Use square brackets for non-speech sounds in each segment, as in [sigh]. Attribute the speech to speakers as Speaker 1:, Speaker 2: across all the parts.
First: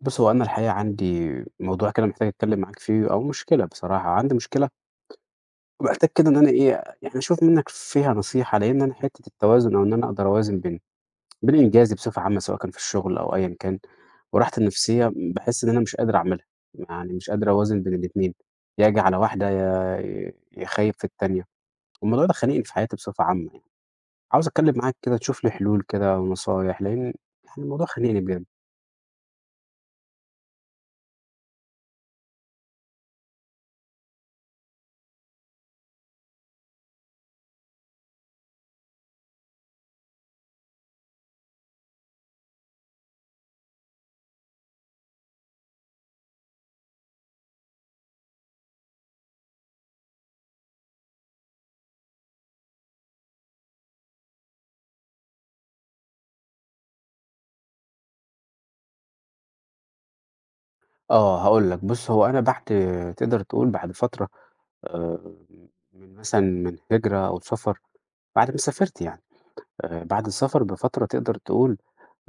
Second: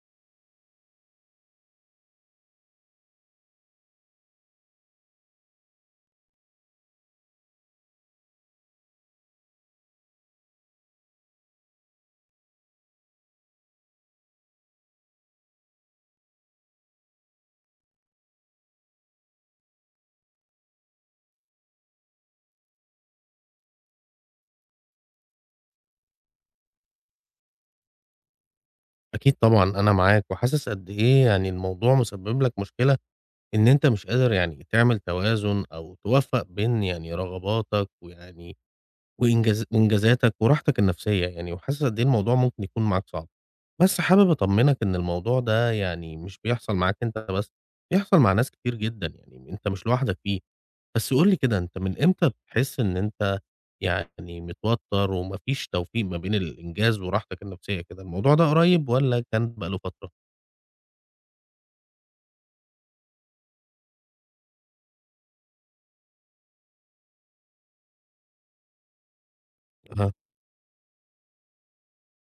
Speaker 1: بُص، هو أنا الحقيقة عندي موضوع كده محتاج أتكلّم معاك فيه أو مشكلة بصراحة. عندي مشكلة ومحتاج كده إن أنا إيه، يعني أشوف منّك فيها نصيحة، لإن أنا حتّة التوازن أو إن أنا أقدر أوازن بين إنجازي بصفة عامة سواء كان في الشغل أو أيًا كان وراحتي النفسيّة. باحس إن أنا مش قادر أعملها، يعني مش قادر أوازن بين الاتنين، يا آجي على واحدة يا خايب في التانية. والموضوع ده خانقني في حياتي بصفة عامة يعني، عاوز أتكلّم معاك كده تشوف لي حلول كده ونصايح، لإن يعني الموضوع خانقني بجد.
Speaker 2: أكيد طبعًا أنا معاك، وحاسس قد إيه يعني الموضوع مسبب لك مشكلة إن أنت مش قادر يعني تعمل توازن أو توفّق بين يعني رغباتك ويعني وإنجاز إنجازاتك وراحتك النفسية يعني، وحاسس قد إيه الموضوع ممكن يكون معاك صعب. بس حابب أطمنك إن الموضوع ده يعني مش بيحصل معاك أنت بس، بيحصل مع ناس كتير جدًا يعني، أنت مش لوحدك فيه. بس قُل لي كده، أنت من إمتى بتحس إن أنت يعني متوتر وما فيش توفيق ما بين الإنجاز وراحتك النفسية كده، الموضوع ده قريب والّا كان بقى له فترة؟
Speaker 1: آه، هاقول لك، بُص هو أنا بعد تقدر تقول بعد فترة، آآ، من مثلًا من هجرة أو سفر، بعد ما سافرت يعني،
Speaker 2: أها،
Speaker 1: بعد السفر بفترة تقدر تقول.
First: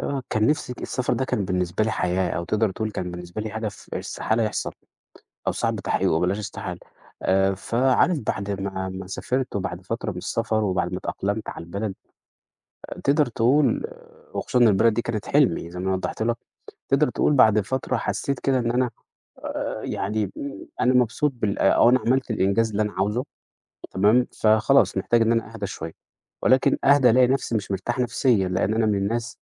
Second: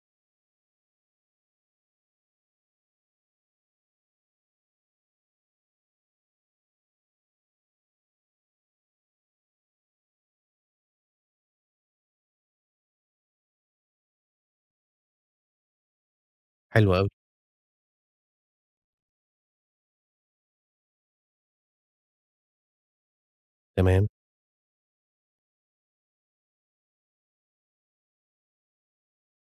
Speaker 1: آه، كان نفسي السفر ده كان بالنسبة لي حياة، أو تقدر تقول كان بالنسبة لي هدف استحالة يحصل، أو صعب تحقيقه بلاش استحالة. فعارف بعد ما سافرت وبعد فترة من السفر وبعد ما اتأقلمت على البلد. آه، تقدر تقول آه، وخصوصًا إن البلد دي كانت حلمي زي ما أنا وضحت لك.
Speaker 2: حلو
Speaker 1: تقدر
Speaker 2: أوي،
Speaker 1: تقول بعد فترة حسيت كده إن أنا يعني م أنا مبسوط بال آه، أو أنا عملت الإنجاز اللي أنا عاوزه.
Speaker 2: تمام.
Speaker 1: تمام، فخلاص محتاج إن أنا أهدى شوية، ولكن أهدى ألاقي نفسي مش مرتاح نفسيًا، لإن أنا من الناس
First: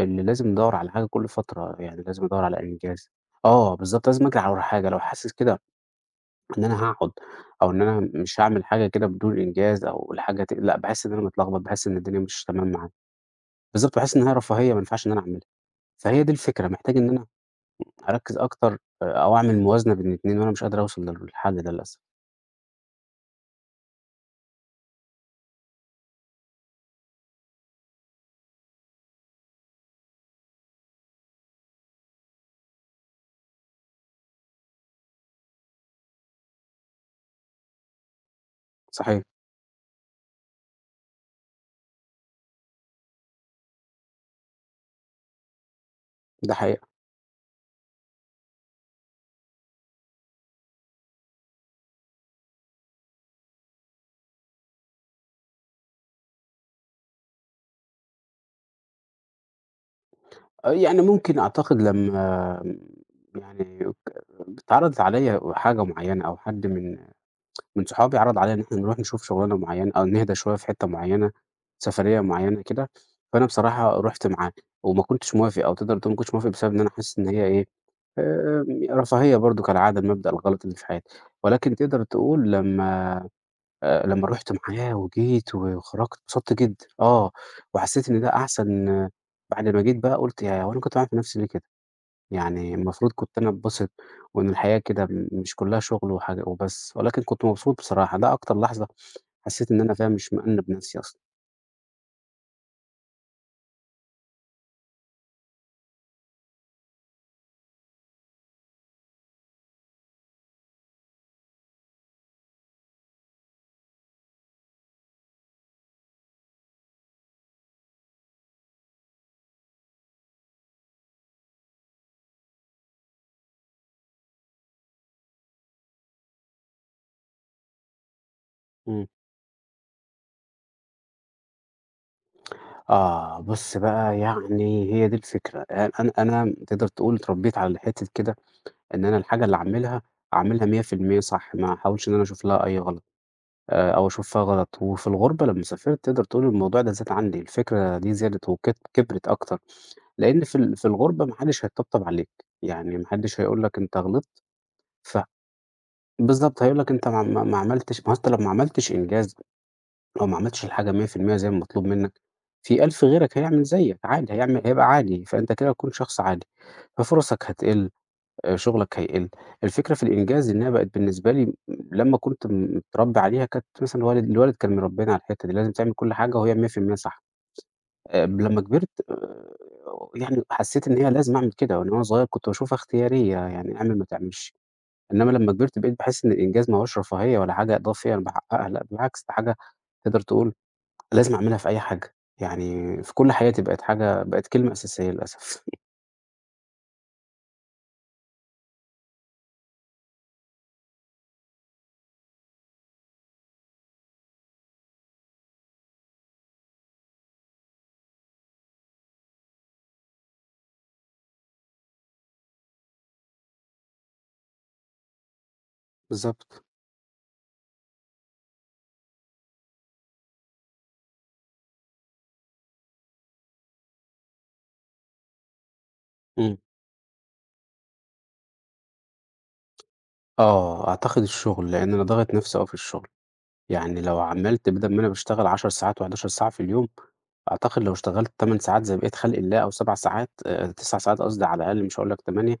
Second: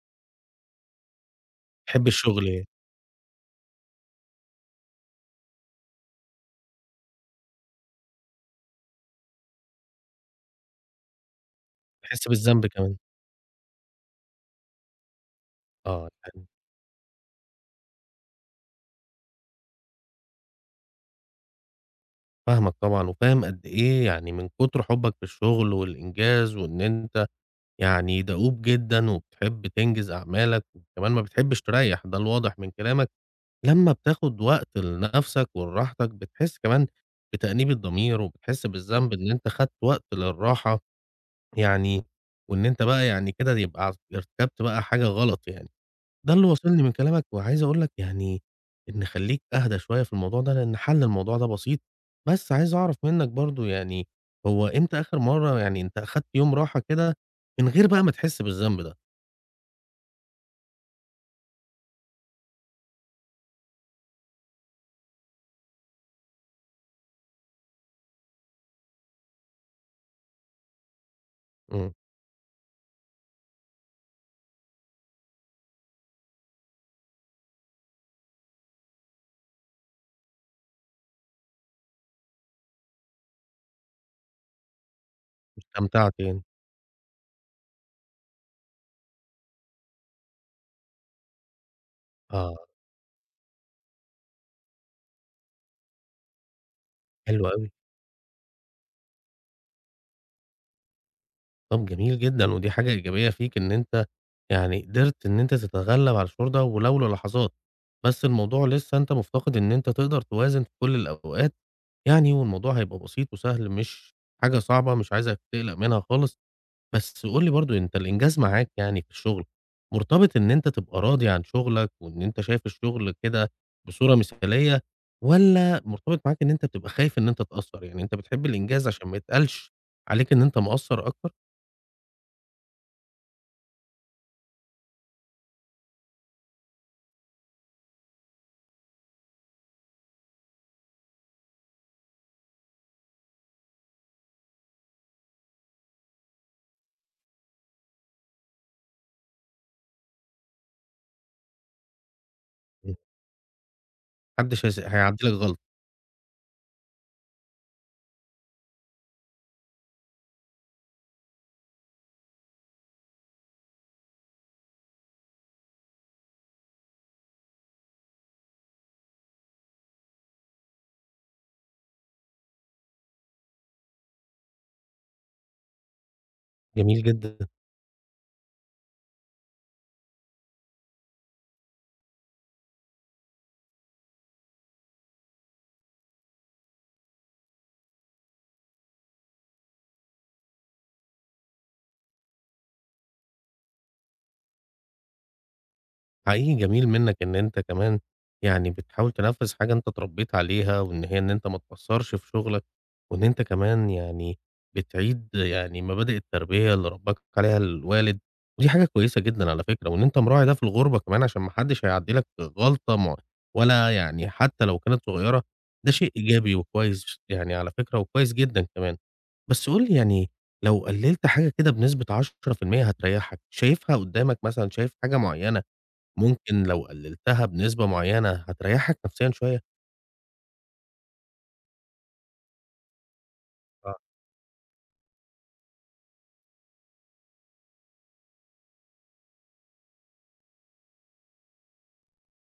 Speaker 1: اللي لازم أدوّر على حاجة كل فترة، يعني
Speaker 2: تحب
Speaker 1: لازم أدوّر على
Speaker 2: الشغل
Speaker 1: إنجاز. آه بالضبط، لازم أجري على ورا حاجة، لو حاسس كده إن أنا هاقعد أو إن أنا مش هاعمل حاجة كده بدون إنجاز أو الحاجة لأ، باحس إن أنا متلخبط، باحس إن الدنيا
Speaker 2: تحس
Speaker 1: مش
Speaker 2: بالذنب
Speaker 1: تمام معايا.
Speaker 2: كمان.
Speaker 1: بالضبط، باحس إن هي رفاهية ما ينفعش إن أنا أعملها.
Speaker 2: آه،
Speaker 1: فهي دي
Speaker 2: يعني
Speaker 1: الفكرة، محتاج إن أنا أركّز أكتر، أو أعمل موازنة بين الاتنين، وأنا مش قادر أوصل للحل ده للأسف.
Speaker 2: فاهمك طبعًا وفاهم قد إيه يعني من كتر حُبّك في الشغل والإنجاز وإن أنت يعني دؤوب جدًا وبتحب تنجز أعمالك وكمان ما بتحبش تريّح، ده الواضح من كلامك. لمّا بتاخد وقت لنَفْسك ولراحتك بتحس كمان بتأنيب الضمير، وبتحس بالذنب
Speaker 1: صحيح،
Speaker 2: إن أنت خدت وقت للراحة يعني، وإن أنت بقى يعني كده يبقى ارتكبت بقى حاجة غلط يعني، ده اللي
Speaker 1: ده
Speaker 2: واصلني
Speaker 1: حقيقة.
Speaker 2: من كلامك، وعايز أقول لك يعني إن خلّيك أهدى شوية في الموضوع ده، لإن حل الموضوع ده بسيط، بس عايز أعرف منّك برضه يعني هو إمتى آخر مرّة يعني أنت أخدت يوم راحة كده من غير بقى ما تحس بالذنب ده؟
Speaker 1: آه، يعني ممكن أعتقد لمّا يعني، اتعرضت عليَّ حاجة معيّنة أو حد من صحابي عرض عليَّ إن إحنا نروح نشوف شغلانة معيّنة أو نهدى شوية في حتّة معيّنة،
Speaker 2: إمم،
Speaker 1: سفرية معيّنة كده، فأنا بصراحة رُحت معاه وما كنتش موافق أو تقدر تقول ما كنتش موافق بسبب إن أنا حاسس إن هي إيه، آآ، رفاهية برضه كالعادة المبدأ الغلط اللي في حياتي. ولكن تقدر تقول لمّا لمّا رُحت معاه وجيت وخرجت
Speaker 2: واستمتعت يعني،
Speaker 1: اتبسطت جدًا. آه، وحسّيت إن ده أحسن. آه، بعد ما جيت بقى قُلت ياه! هو أنا كنت باعمل في نَفْسي ليه كده؟
Speaker 2: آه،
Speaker 1: يعني المفروض كنت أنا أتبسط وإن الحياة كده مش كُلّها شُغل وحاجة وبس، ولكن كنت
Speaker 2: حلو أوي.
Speaker 1: مبسوط بصراحة، ده أكتر لحظة حسّيت إن أنا فاهم مش مأنّب نَفْسي أصلًا.
Speaker 2: طب جميل جدًا، ودي حاجة إيجابية فيك إن أنت يعني قدرت إن أنت تتغلب على الشعور ده ولو للحظات، بس الموضوع لسه أنت مفتقد إن أنت تقدر توازن في كل الأوقات يعني، والموضوع هيبقى بسيط وسهل مش حاجة صعبة، مش عايزك تقلق منها خالص، بس قُل لي برضه أنت الإنجاز معاك يعني في الشغل مرتبط إن أنت تبقى راضي عن شغلك، وإن أنت شايف الشغل كده بصورة مثالية، والّا مرتبط معاك إن أنت بتبقى خايف إن أنت تقصّر؟ يعني أنت بتحب الإنجاز
Speaker 1: إمم.
Speaker 2: عشان ما يتقالش عليك إن أنت مقصّر أكتر؟
Speaker 1: آه، بُص بقى يعني هي دي الفكرة. أ أنا أنا تقدر تقول اتربّيت على حتّة كده إن أنا الحاجة اللي أعملها، أعملها 100% صح، ما أحاولش إن أنا أشوف لها أي غلط. أو أشوفها غلط، وفي الغُربة لمّا سافرت تقدر تقول الموضوع ده زاد عندي، الفكرة دي زادت وكت كبرت أكتر. لإن في الغُربة ما حدّش هيطبطب عليك، يعني ما حدّش هيقول لك أنت غلطت.
Speaker 2: ما حدش
Speaker 1: ف
Speaker 2: هيعدّي لك غلطة،
Speaker 1: بالضبط، هيقول لك أنت ما عملتش. ما هو أنت لو ما عملتش إنجاز أو ما عملتش الحاجة 100% زي ما مطلوب منّك، في 1000 غيرك هيعمل زيّك عادي، هيبقى عادي، فأنت كده هتكون شخص عادي، ففُرَصك هتقِل، شغلك هيقِل. الفكرة في الإنجاز إنها بقت بالنسبة لي لمّا كنت متربّي عليها. كانت مثلًا والد الوالد كان مربّينا على الحتّة دي، لازم تعمل كل حاجة وهي 100%
Speaker 2: جميل
Speaker 1: صح.
Speaker 2: جدًا.
Speaker 1: لمّا كبرت يعني حسّيت إن هي لازم أعمل كده، وأنا صغير كنت باشوفها اختيارية، يعني اعمل ما تعملش. إنّما لمّا كبرت بقيت باحس إن الإنجاز ما هوّاش رفاهية ولا حاجة إضافية أنا باحقّقها، لأ بالعكس ده حاجة تقدر تقول لازم أعملها في أي حاجة، يعني في كل حياتي بقت كلمة أساسية للأسف. [laughs]
Speaker 2: حقيقي جميل منك إن أنت كمان يعني بتحاول تنفّذ حاجة أنت اتربّيت عليها، وإن هي إن أنت ما تقصّرش في شغلك، وإن أنت كمان يعني بتعيد يعني مبادئ التربية اللي ربّاك عليها الوالد، ودي حاجة كويسة جدًا على فكرة، وإن أنت مراعي ده في الغُربة كمان عشان ما حدّش هيعدّي لك غلطة ولا يعني حتى لو كانت صغيّرة، ده شيء إيجابي
Speaker 1: بالضبط.
Speaker 2: وكويس يعني على فكرة وكويس جدًا كمان. بس قُل لي يعني لو قلّلت حاجة كده بنسبة 10% هتريّحك، شايفها قُدّامك مثلًا، شايف حاجة معيّنة
Speaker 1: إمم.
Speaker 2: ممكن لو قللتها بنسبة معينة هتريحك نفسيًا شوية،
Speaker 1: آه، أعتقد الشغل، لإن أنا ضاغط نَفْسي أوي في الشغل.
Speaker 2: آه.
Speaker 1: يعني لو عملت بدل ما أنا باشتغل 10 ساعات و11 ساعة في اليوم، أعتقد لو اشتغلت 8 ساعات زي بقية خلق الله أو 7 ساعات، 9 ساعات قصدي، على الأقل مش هاقول لك 8.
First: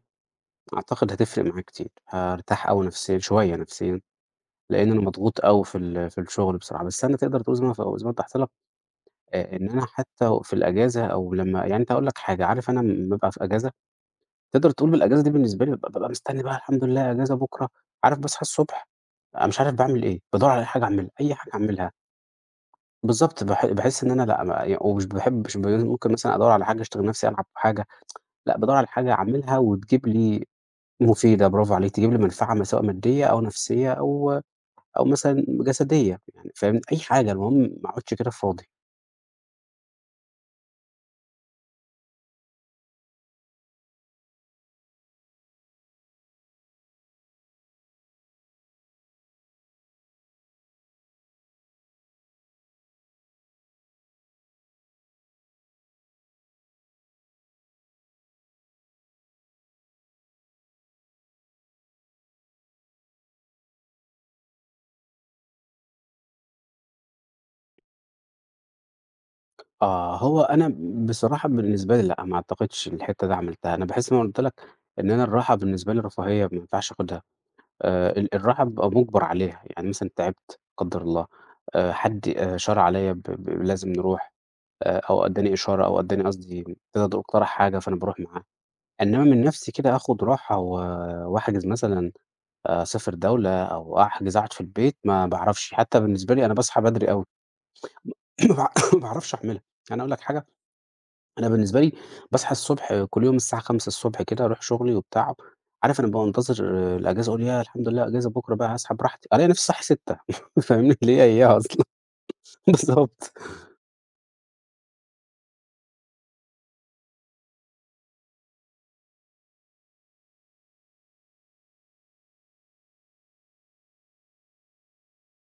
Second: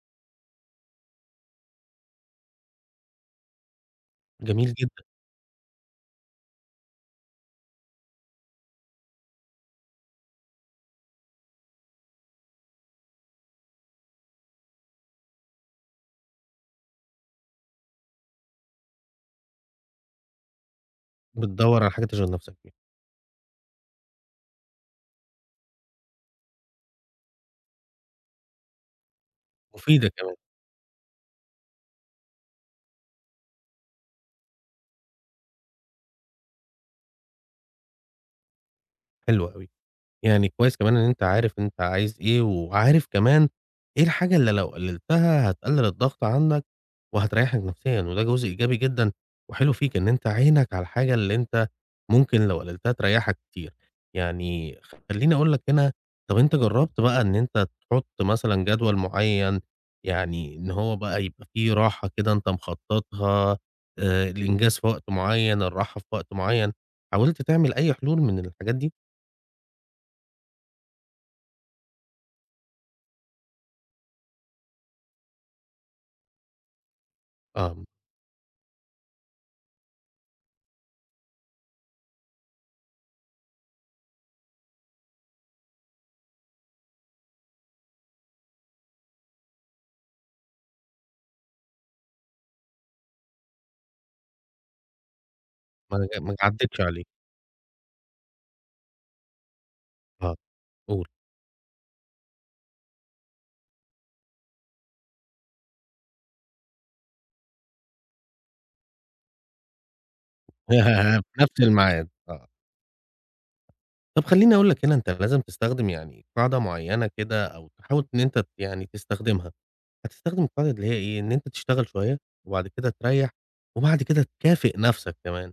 Speaker 1: أعتقد هتفرق معايا كتير، هارتاح أوي نفسيًا شوية نفسيًا،
Speaker 2: جميل
Speaker 1: لإن أنا
Speaker 2: جدًا،
Speaker 1: مضغوط أوي في الشغل بصراحة. بس أنا تقدر تقول زي ما وضحت لك، إن أنا حتى في الأجازة أو لمّا يعني أنت هاقول لك حاجة. عارف أنا أمّا بابقى في أجازة، تقدر تقول بالأجازة دي بالنسبة لي بابقى مستني بقى الحمد لله أجازة بكرة. عارف باصحى الصبح أنا مش عارف باعمل إيه، بادوّر على أي حاجة أعملها، أي حاجة
Speaker 2: بتدوّر على
Speaker 1: أعملها.
Speaker 2: حاجة تشغل نفسك بيها،
Speaker 1: بالضبط، باحس إن أنا لأ، ما ي ومش باحب مش ب ممكن مثلًا أدوّر على حاجة أشتغل نفسي ألعب حاجة. لأ بادوّر على حاجة أعملها وتجيب
Speaker 2: مفيدة كمان،
Speaker 1: لي مفيدة، برافو عليكِ. تجيب لي منفعة سواء مادية أو نفسية أو مثلًا جسدية، يعني فاهمني، أي حاجة المهم ما اقعدش كده فاضي.
Speaker 2: حلو أوي. يعني كويس كمان إن أنت عارف أنت عايز إيه، وعارف كمان إيه الحاجة اللي لو قللتها هتقلل الضغط عنك وهتريحك نفسيًا، وده جزء إيجابي جدًا وحلو فيك إن أنت عينك على الحاجة اللي أنت ممكن لو قللتها تريحك كتير. يعني خلّيني أقول لك هنا، طب أنت جربت بقى إن أنت تحط مثلًا جدول معين، يعني إن هو بقى يبقى في راحة كده أنت مخططها، الإنجاز في وقت معين، الراحة في وقت معين، حاولت تعمل أي حلول من الحاجات دي؟
Speaker 1: آه، هو أنا بصراحة بالنسبة لي لأ، ما أعتقدش الحتّة دي عملتها. أنا باحس زي ما قُلت لك إن أنا الراحة بالنسبة لي رفاهية ما ينفعش آخُدها.
Speaker 2: آه.
Speaker 1: الراحة بابقى مُجبَر عليها، يعني مثلًا تعبت لا قدّر الله. حد شَار عليّا ب ب لازم نروح، أو أدّاني إشارة أو أدّاني قصدي كده، اقترح حاجة فأنا باروح معاه. إنّما من نَفْسي كده آخُد راحة و وأحجز مثلًا. آه، أسافر دولة أو أحجز أقعد في البيت ما باعرفش. حتّى بالنسبة
Speaker 2: ما
Speaker 1: لي أنا
Speaker 2: عدّتش
Speaker 1: باصحى
Speaker 2: عليك،
Speaker 1: بدري أوي [coughs] ما باع [coughs] ما باعرفش أعملها، يعني أقول لك
Speaker 2: آه،
Speaker 1: حاجة.
Speaker 2: قُل
Speaker 1: أنا بالنسبة لي باصحى الصبح كل يوم الساعة 5:00 كده أروح شُغلي وبتاع. عارف أنا بابقى منتظر الأجازة أقول ياه الحمد لله أجازة بُكرة، بقى هاصحى براحتي، ألاقي نَفْسي صاحي 6:00 [laughs] فاهمني اللي
Speaker 2: [laughs]
Speaker 1: هي
Speaker 2: في
Speaker 1: إياها
Speaker 2: نفس
Speaker 1: أصلًا.
Speaker 2: الميعاد، آه.
Speaker 1: [laughs] بالضبط.
Speaker 2: طب خلّيني أقول لك هنا أنت لازم تستخدم يعني قاعدة معيّنة كده أو تحاول إن أنت يعني تستخدمها، هتستخدم القاعدة اللي هي إيه، إن أنت تشتغل شوية وبعد كده تريّح وبعد كده تكافئ نفسك كمان،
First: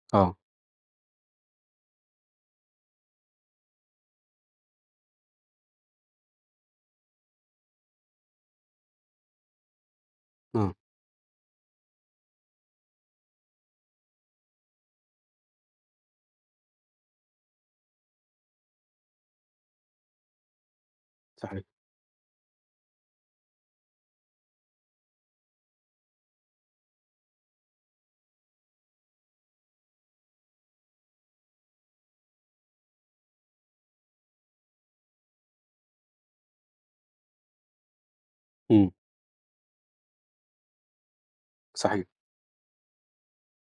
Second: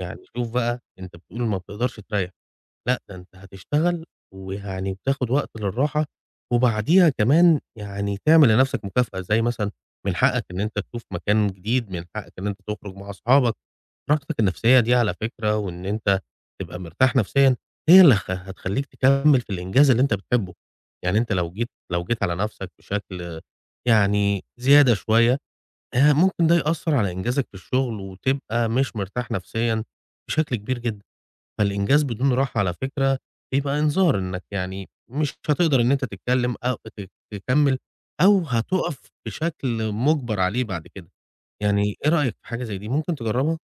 Speaker 2: يعني
Speaker 1: آه.
Speaker 2: شوف بقى أنت بتقول ما بتقدرش تريّح. لأ، ده أنت هتشتغل ويعني وتاخد وقت للراحة، وبعديها كمان يعني تعمل لنفْسك مكافأة، زي مثلًا من حقك إن
Speaker 1: آه.
Speaker 2: أنت تشوف مكان جديد، من حقك إن أنت تخرج مع أصحابك، راحتك النفسية دي على فكرة وإن أنت تبقى مرتاح نفسيًا، هي اللي هتخلّيك تكمّل في الإنجاز اللي أنت بتحبه، يعني أنت لو
Speaker 1: صحيح.
Speaker 2: جيت لو جيت على نفْسك بشكل يعني زيادة شوية، ممكن ده يأثّر على إنجازك في الشغل وتبقى مش مرتاح نفسيًا بشكل كبير جدًا. فالإنجاز بدون راحة على فكرة بيبقى إنذار إنك يعني مش هتقدر إن أنت تتكلم أو تكمّل أو
Speaker 1: إمم.
Speaker 2: هتُقف بشكل مُجبر عليه بعد كده. يعني
Speaker 1: صحيح.
Speaker 2: إيه رأيك في حاجة زي دي ممكن تجرّبها؟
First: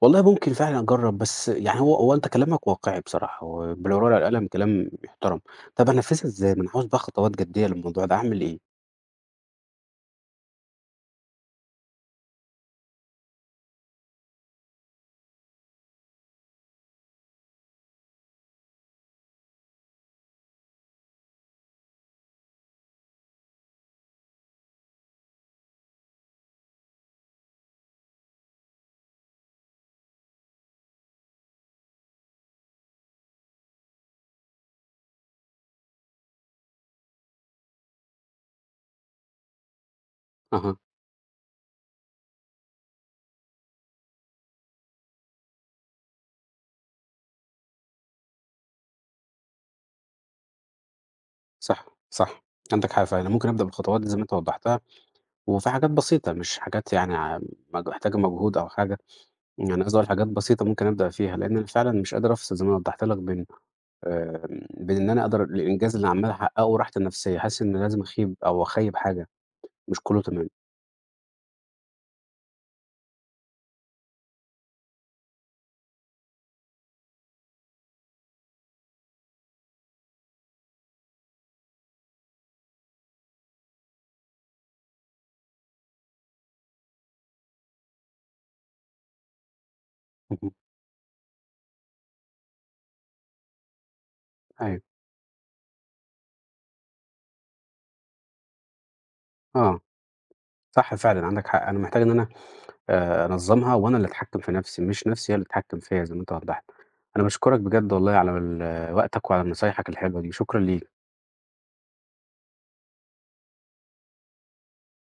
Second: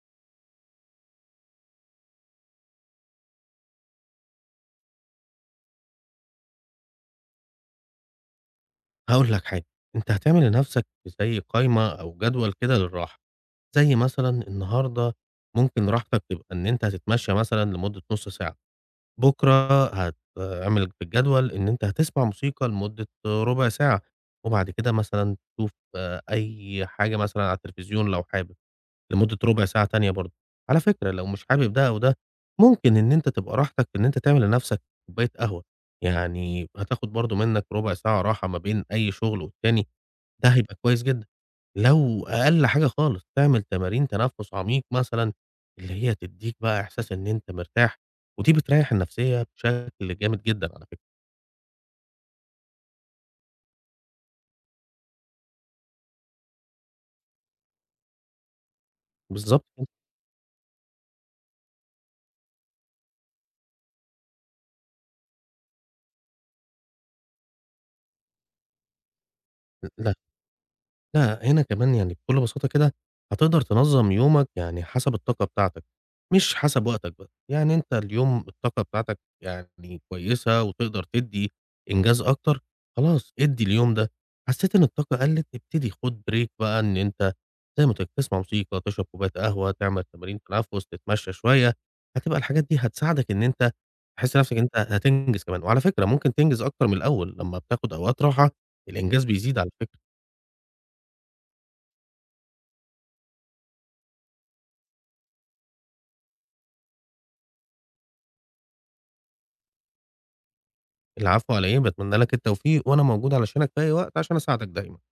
Speaker 1: والله ممكن فعلًا أجرّب، بس يعني هو أنت كلامك واقعي بصراحة، هو بالورقة والقلم كلام يحترم. طب أنفّذها إزاي؟ ما أنا عاوز بقى خطوات جدية للموضوع ده، أعمل إيه؟
Speaker 2: هاقول لك حاجة، أنت هتعمل لنَفْسك زي قايمة أو جدول كده للراحة، زي مثلًا النهارده ممكن راحتك تبقى إن أنت هتتمشّى مثلًا لمدة نُص ساعة. بكرة هتعمل بالجدول إن أنت هتسمع موسيقى لمدة ربع ساعة، وبعد كده مثلًا تشوف آه، أي حاجة مثلًا على التلفزيون لو حابب، لمدة ربع ساعة تانية برضه. على فكرة لو مش حابب ده أو ده، ممكن إن أنت تبقى راحتك إن أنت تعمل لنفسك كوباية قهوة، يعني هتاخد برضه منك ربع ساعة راحة ما بين أي شغل والتاني، ده هيبقى
Speaker 1: أها.
Speaker 2: كويس جدًا. لو أقل حاجة خالص تعمل تمارين تنفس عميق مثلًا، اللي هي تدّيك بقى إحساس إن أنت مرتاح، ودي بتريّح النفسية بشكل جامد جدًا على فكرة.
Speaker 1: صح، صح، عندك حق فعلًا، ممكن أبدأ بالخطوات دي زي ما أنت وضّحتها، وفي حاجات بسيطة مش حاجات يعني، ع مج محتاجة مجهود أو حاجة.
Speaker 2: بالضبط
Speaker 1: يعني قصدي
Speaker 2: كده.
Speaker 1: أقول حاجات بسيطة ممكن أبدأ فيها، لإن أنا فعلًا مش قادر أفصل زي ما أنا وضّحت لك بين إن أنا أقدر الإنجاز اللي عمّال أحققه وراحتي النفسية، حاسس إن لازم أخيب أو أخيّب حاجة، مش
Speaker 2: لا
Speaker 1: كلّه تمام.
Speaker 2: لأ، هنا كمان يعني بكل بساطة كده هتقدر تنظّم يومك يعني حسب الطاقة بتاعتك، مش حسب وقتك بس، يعني أنت اليوم الطاقة بتاعتك يعني كويسة وتقدر تدّي إنجاز أكتر، خلاص ادّي اليوم ده، حسّيت إن الطاقة قلّت ابتدي خُد break بقى إن أنت زي ما قُلت لك تسمع موسيقى، تشرب كوباية قهوة، تعمل تمارين
Speaker 1: اهم.
Speaker 2: تنفس، تتمشى شوية، هتبقى الحاجات دي هتساعدك إن أنت تحس نَفْسك إن أنت
Speaker 1: أيوه.
Speaker 2: هتنجز كمان، وعلى فكرة ممكن تنجز أكتر من الأول، لمّا بتاخد أوقات راحة الإنجاز بيزيد على
Speaker 1: آه.
Speaker 2: فكرة.
Speaker 1: صح فعلًا عندك حق، أنا محتاج إن أنا أنظّمها وأنا اللي أتحكّم في نَفْسي، مش نَفْسي هي اللي تتحكّم فيّا زي ما أنت وضّحت. أنا باشكرك بجد والله على وقتك وعلى نصايحك الحلوة دي، شكرًا ليك.
Speaker 2: العفو على إيه، باتمنى لك التوفيق، وأنا موجود علشانك في أي وقت عشان أساعدك دايمًا.